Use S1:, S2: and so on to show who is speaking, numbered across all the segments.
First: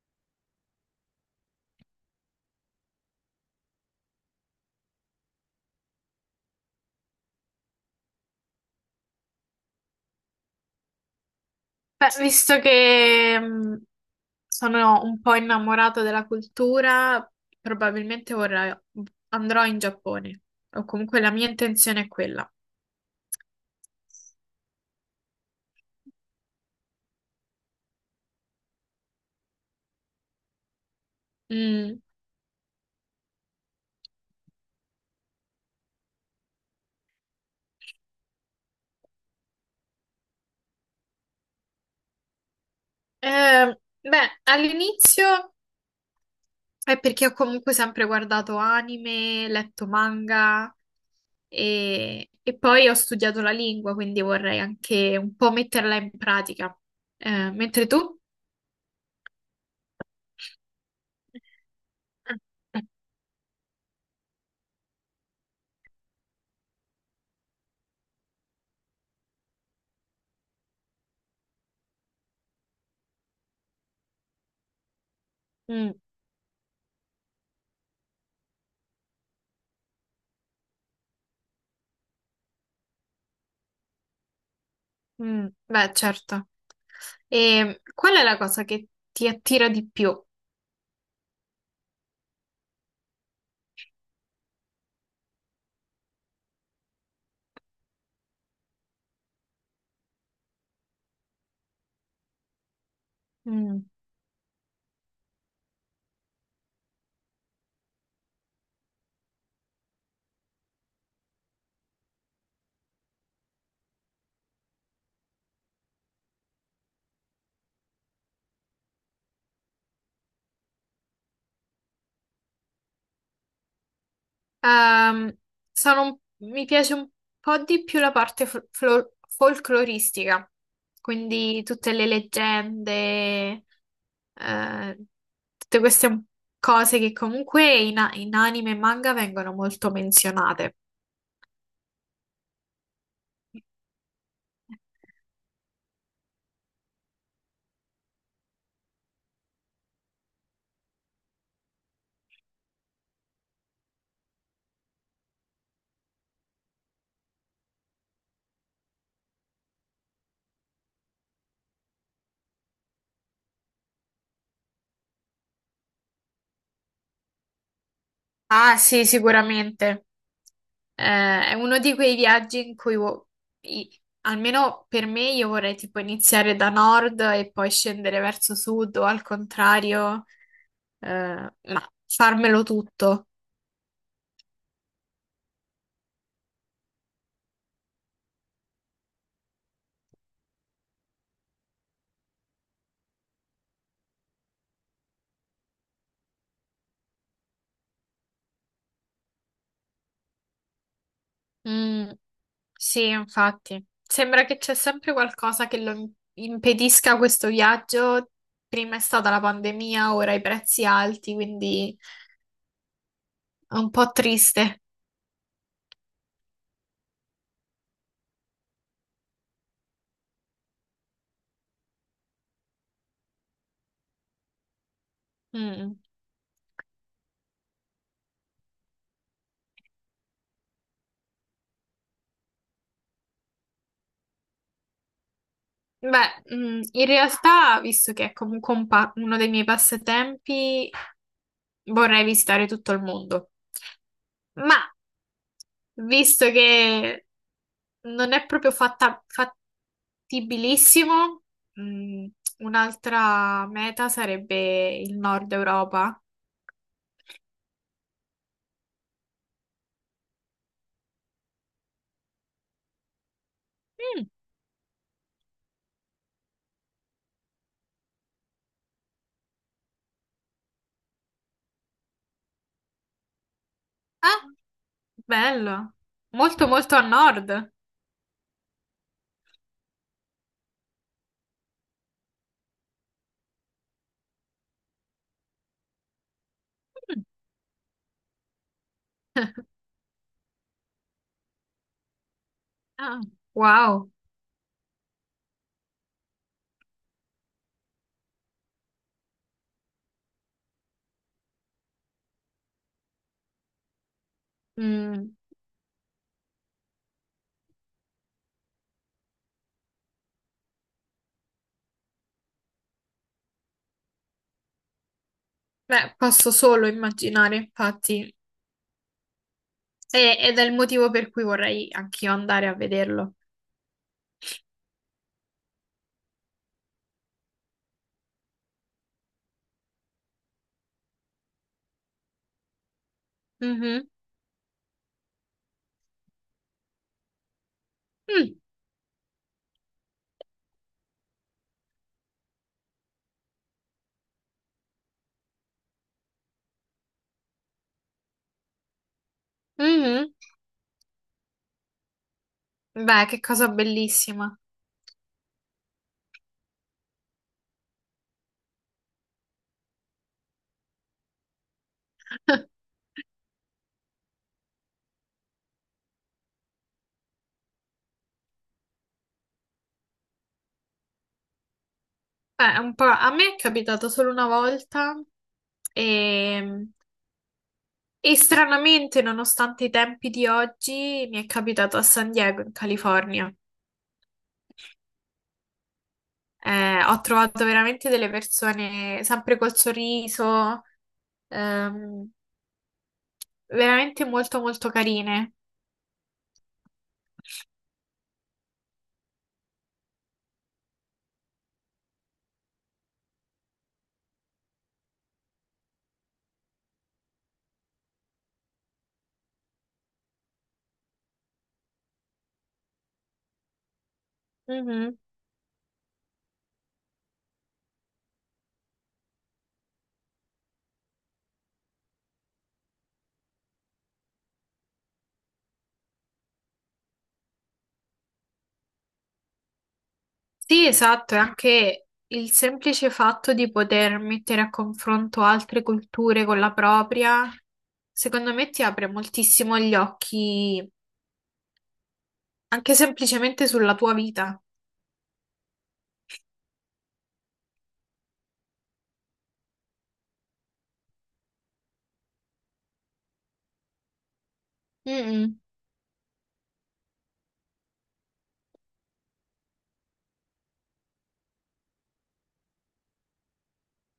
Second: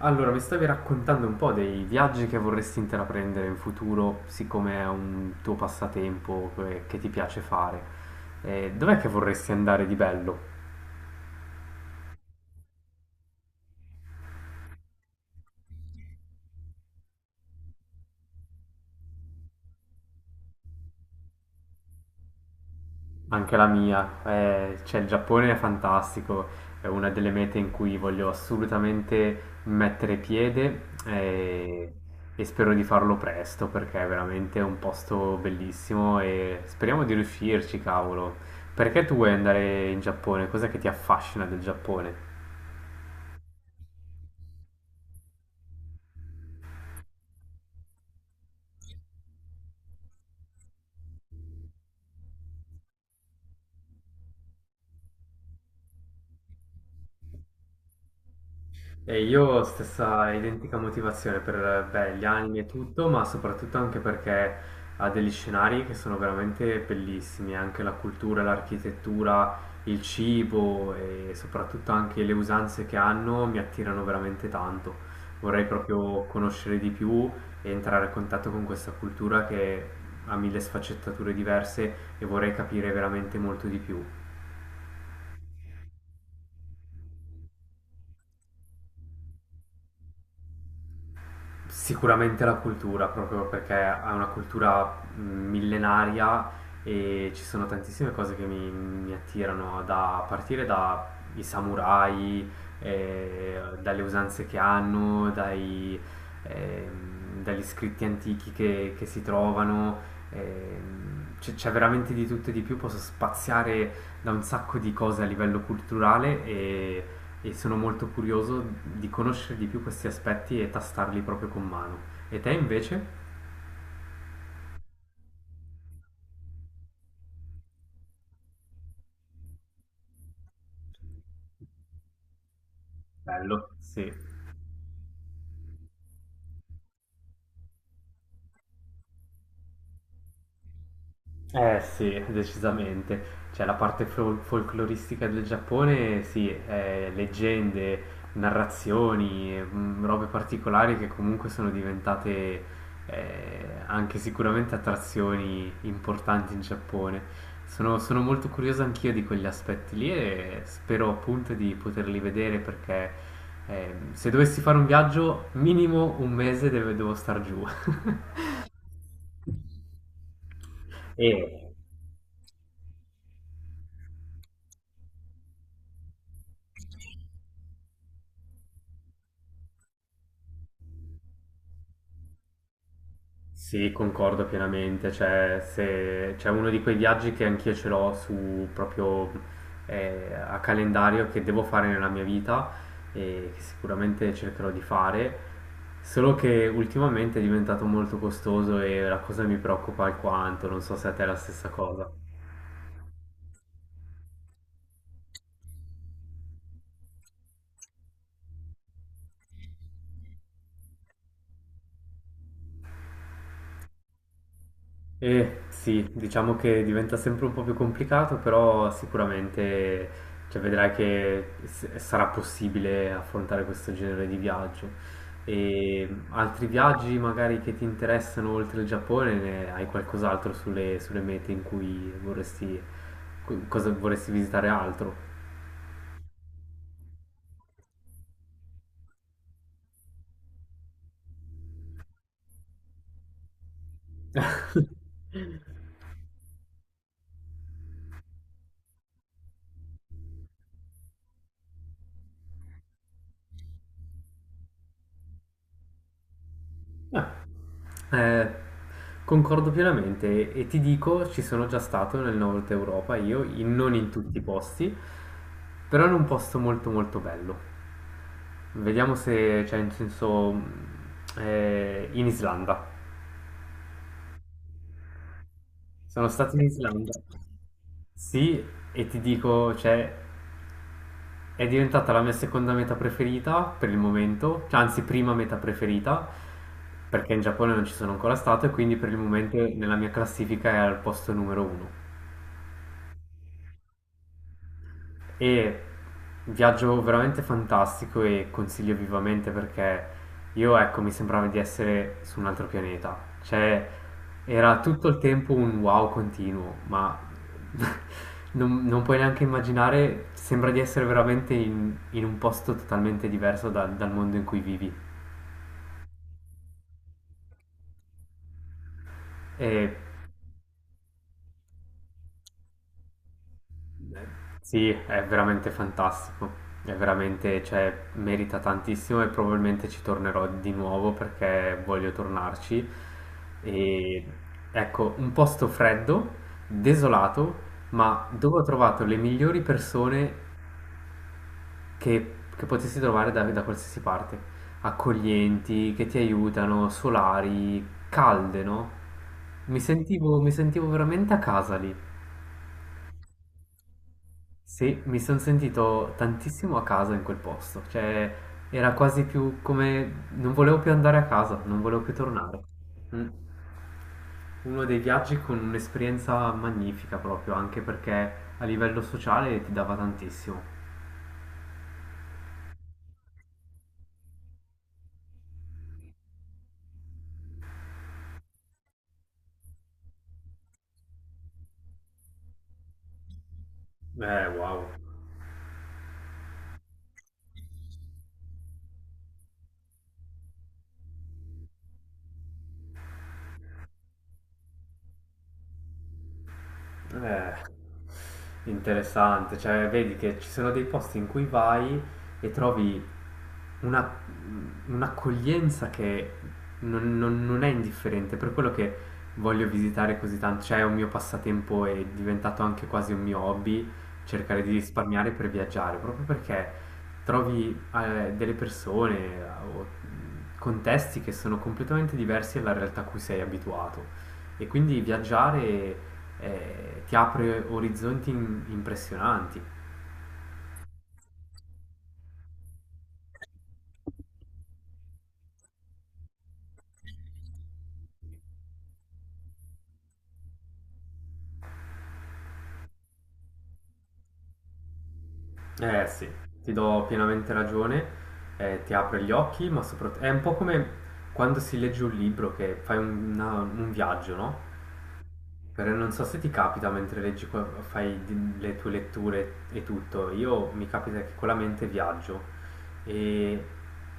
S1: Allora, mi stavi raccontando un po' dei viaggi che vorresti intraprendere in futuro, siccome è un tuo passatempo che ti piace fare. Dov'è che vorresti andare di bello?
S2: Beh, visto che sono un po' innamorata della cultura, probabilmente vorrei, andrò in Giappone, o comunque la mia intenzione è quella.
S1: Anche la mia. Cioè, il Giappone è fantastico, è una delle mete in cui voglio assolutamente mettere piede
S2: Mm.
S1: e spero di farlo presto perché è veramente un posto bellissimo e speriamo di riuscirci, cavolo. Perché tu vuoi andare in Giappone? Cos'è che ti affascina del Giappone?
S2: Beh, all'inizio è perché ho comunque sempre guardato anime, letto manga e poi ho studiato la lingua, quindi vorrei anche un po' metterla in pratica. Mentre tu?
S1: E io stessa identica motivazione per beh, gli anime e tutto, ma soprattutto anche perché ha degli scenari che sono veramente bellissimi, anche la cultura, l'architettura, il cibo e soprattutto anche le usanze che hanno mi attirano veramente tanto. Vorrei
S2: Mm,
S1: proprio conoscere di più e entrare a contatto con questa cultura che ha mille sfaccettature diverse e vorrei capire veramente molto di più.
S2: beh, certo. E qual è la cosa che ti attira di più?
S1: Sicuramente la cultura, proprio perché è una cultura millenaria e ci sono tantissime cose che mi attirano, da a partire dai samurai,
S2: Mm.
S1: dalle usanze che hanno, dai, dagli scritti antichi che si trovano. C'è veramente di tutto e di più, posso spaziare da un sacco di cose a livello culturale e sono molto curioso di conoscere di più questi aspetti e tastarli proprio con mano. E te invece?
S2: Ehm, mi piace un po' di più la parte folcloristica, quindi tutte le leggende,
S1: Bello. Sì.
S2: eh, tutte queste cose che comunque in anime e manga vengono molto menzionate.
S1: Eh sì, decisamente. Cioè la parte folcloristica del Giappone, sì, leggende, narrazioni, mm, robe particolari che comunque sono diventate anche sicuramente attrazioni importanti in Giappone. Sono molto curioso anch'io di quegli aspetti lì e spero appunto di poterli vedere perché se dovessi fare un viaggio, minimo un mese devo star giù.
S2: Ah, sì, sicuramente. Eh, è
S1: Eh,
S2: uno di quei viaggi in cui, i- almeno per me, io vorrei tipo iniziare da nord e poi scendere verso sud o al contrario, eh, ma farmelo tutto.
S1: sì, concordo pienamente, cioè se c'è uno di quei viaggi che anch'io ce l'ho su proprio a calendario che devo fare nella mia vita e che sicuramente cercherò di fare, solo che ultimamente è diventato molto costoso e la cosa mi preoccupa alquanto, non so se a te è la stessa cosa.
S2: Mm, sì, infatti. Sembra che c'è sempre qualcosa che lo impedisca questo viaggio. Prima è stata la pandemia, ora i prezzi alti, quindi è un po' triste.
S1: Eh sì, diciamo che diventa sempre un po' più complicato, però sicuramente cioè, vedrai che sarà possibile affrontare questo genere di viaggio.
S2: Mm.
S1: E altri viaggi magari che ti interessano oltre il Giappone, ne hai qualcos'altro sulle mete in cui vorresti, cosa vorresti visitare altro?
S2: Beh, in realtà, visto che è comunque uno dei miei passatempi, vorrei visitare tutto il mondo. Ma visto che non è proprio fattibilissimo, mm, un'altra meta sarebbe il nord Europa.
S1: Eh, concordo pienamente e ti dico, ci sono già stato nel nord Europa, io, non in
S2: Mm.
S1: tutti i posti, però in un posto molto molto bello. Vediamo se, cioè, in senso, in Islanda.
S2: Ah, bello.
S1: Sono stato in
S2: Molto, molto a
S1: Islanda.
S2: nord.
S1: Sì, e ti dico, cioè, è diventata la mia seconda meta preferita per il momento, cioè, anzi, prima meta preferita,
S2: Mm.
S1: perché in Giappone non ci sono ancora stato e quindi per il momento nella mia classifica è al posto numero uno.
S2: Ah, wow.
S1: E un viaggio veramente fantastico e consiglio vivamente perché io, ecco, mi sembrava di essere su un altro pianeta. Cioè, era tutto il
S2: Mm.
S1: tempo un wow continuo, ma non puoi neanche immaginare, sembra di essere veramente in un posto totalmente diverso dal mondo in cui vivi.
S2: Beh, posso solo immaginare, infatti.
S1: E
S2: E- ed è il motivo per cui vorrei anch'io andare a vederlo.
S1: sì, è veramente fantastico. È veramente, cioè, merita tantissimo e probabilmente ci tornerò di nuovo perché voglio tornarci.
S2: Mhm.
S1: E ecco, un posto freddo, desolato, ma
S2: Mm,
S1: dove ho trovato le migliori persone che potessi trovare da qualsiasi parte. Accoglienti, che ti aiutano, solari, calde, no? Mi
S2: mhm.
S1: sentivo, mi sentivo veramente a casa lì.
S2: Beh, che cosa bellissima.
S1: Sì, mi sono sentito tantissimo a casa in quel posto, cioè era quasi più come non volevo più andare a casa, non volevo più tornare. Mm. Uno dei viaggi con un'esperienza magnifica proprio, anche perché a livello sociale ti dava tantissimo.
S2: Beh, un po'... A me è capitato solo una volta e... e stranamente, nonostante i tempi di oggi, mi è capitato a San Diego, in California.
S1: Wow.
S2: Ho trovato veramente delle persone sempre col sorriso, ehm, veramente molto molto carine.
S1: Eh, interessante, cioè vedi che ci sono dei posti in cui vai e trovi una, un'accoglienza che non, non è indifferente, per quello che voglio visitare così tanto, cioè è un mio passatempo è diventato anche quasi un mio hobby, cercare di
S2: Mhm.
S1: risparmiare per viaggiare, proprio perché trovi delle persone o contesti che sono completamente diversi dalla realtà a cui sei abituato. E quindi viaggiare ti apre orizzonti impressionanti.
S2: Sì, esatto, e anche il semplice fatto di poter mettere a confronto altre culture con la propria, secondo me ti apre moltissimo gli occhi, anche semplicemente sulla tua vita.
S1: Eh sì. Ti do pienamente ragione, ti apre gli occhi, ma soprattutto è un po' come quando si legge un libro che fai un, un viaggio, no?
S2: Mm,
S1: Però non so se ti capita mentre leggi, le tue letture e tutto. Io mi capita che con la mente viaggio e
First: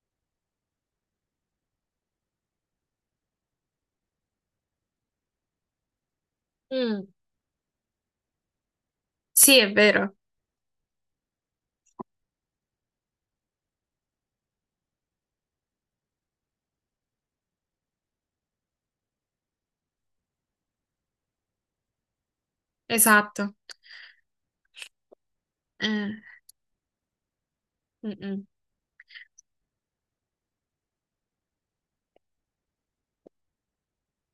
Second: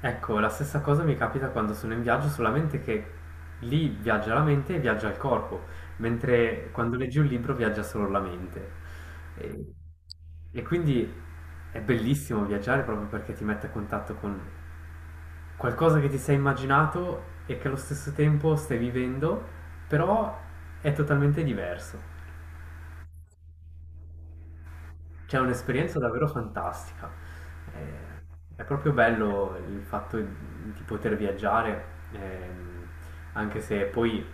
S1: ecco, la stessa cosa mi capita quando sono in viaggio, solamente che lì viaggia la mente e viaggia il corpo, mentre quando
S2: mm.
S1: leggi un libro viaggia solo la mente.
S2: Sì, è
S1: E,
S2: vero,
S1: e quindi è bellissimo viaggiare proprio perché ti mette a contatto con qualcosa che ti sei immaginato e che allo stesso tempo stai vivendo, però è totalmente diverso.
S2: esatto.
S1: Cioè, è un'esperienza
S2: Eh,
S1: davvero fantastica. Eh,
S2: mm, mm.
S1: È proprio bello il fatto di poter viaggiare, ehm, anche se poi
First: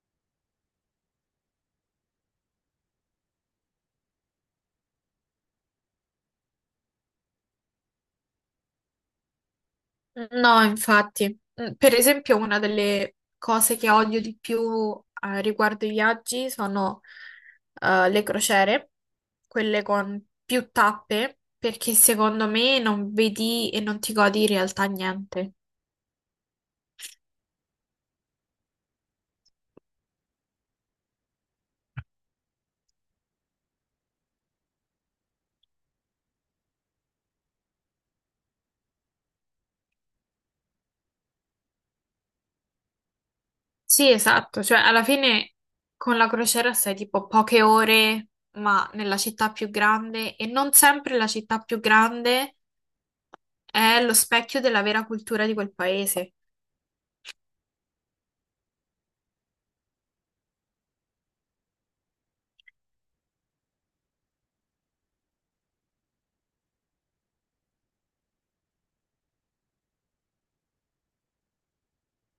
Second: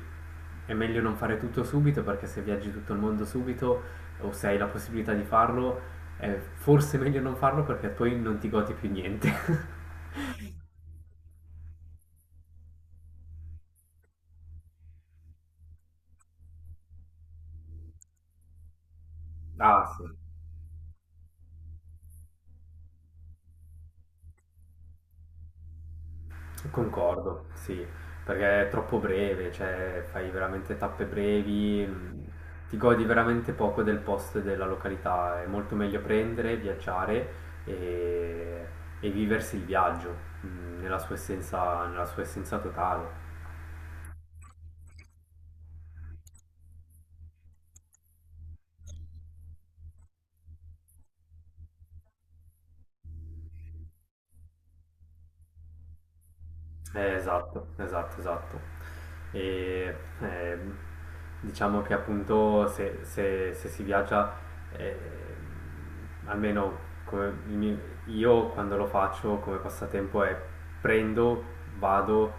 S1: è meglio non fare tutto subito, perché se viaggi tutto il mondo subito o se hai la possibilità di farlo, è forse meglio non farlo perché poi non ti godi più niente.
S2: No, infatti. Per esempio, una delle cose che odio di più riguardo i viaggi sono le crociere, quelle
S1: Ah, sì.
S2: con più tappe, perché secondo me non vedi e non ti godi in realtà niente.
S1: Concordo, sì, perché è troppo breve, cioè fai veramente tappe brevi, ti godi veramente poco del posto e della località, è molto meglio prendere, viaggiare e, e viversi il viaggio, nella sua essenza totale.
S2: Sì, esatto, cioè alla fine con la crociera stai tipo poche ore, ma nella città più grande, e non sempre la città più grande è lo specchio della vera cultura di quel paese.
S1: Esatto, esatto, esatto. E ehm, diciamo che appunto se, se si viaggia, ehm, almeno come il mio- io quando lo faccio come passatempo è prendo, vado,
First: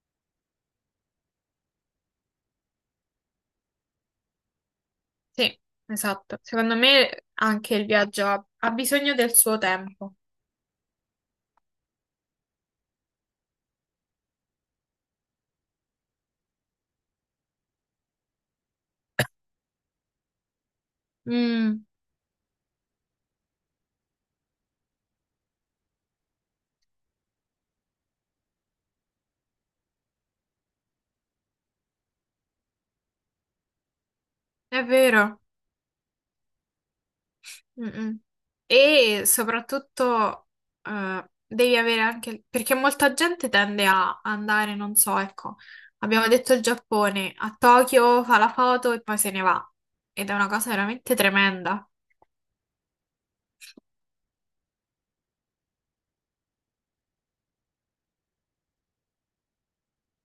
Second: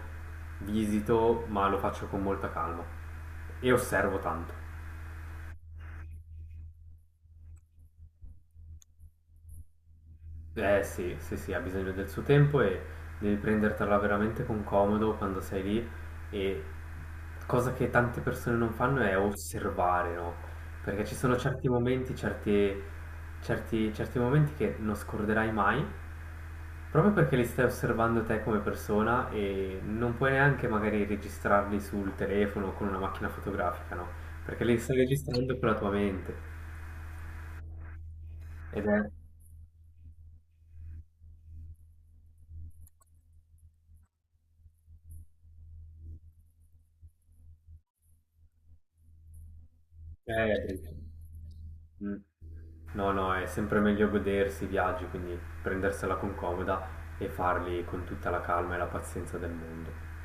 S1: visito, ma lo faccio con molta calma e osservo tanto.
S2: Sì, esatto. Secondo me anche il viaggio ha bisogno del suo tempo.
S1: Eh sì, sì, sì, ha bisogno del suo tempo e devi prendertela veramente con comodo quando sei lì e cosa che tante persone non fanno è osservare, no? Perché ci sono certi
S2: Mm,
S1: momenti, certi, certi momenti che non scorderai mai, proprio perché li stai osservando te come persona e non puoi neanche magari registrarli sul telefono o con una macchina fotografica, no? Perché li
S2: è
S1: stai
S2: vero.
S1: registrando con la tua mente
S2: Mm-mm.
S1: ed è
S2: E soprattutto devi avere anche... perché molta gente tende a andare, non so, ecco, abbiamo detto il Giappone, a Tokyo fa la foto e poi se ne va. Ed è una
S1: eh,
S2: cosa
S1: presente.
S2: veramente tremenda.
S1: Mm. No, no, è sempre meglio godersi i viaggi, quindi prendersela con comoda e farli con tutta la calma e la pazienza del mondo.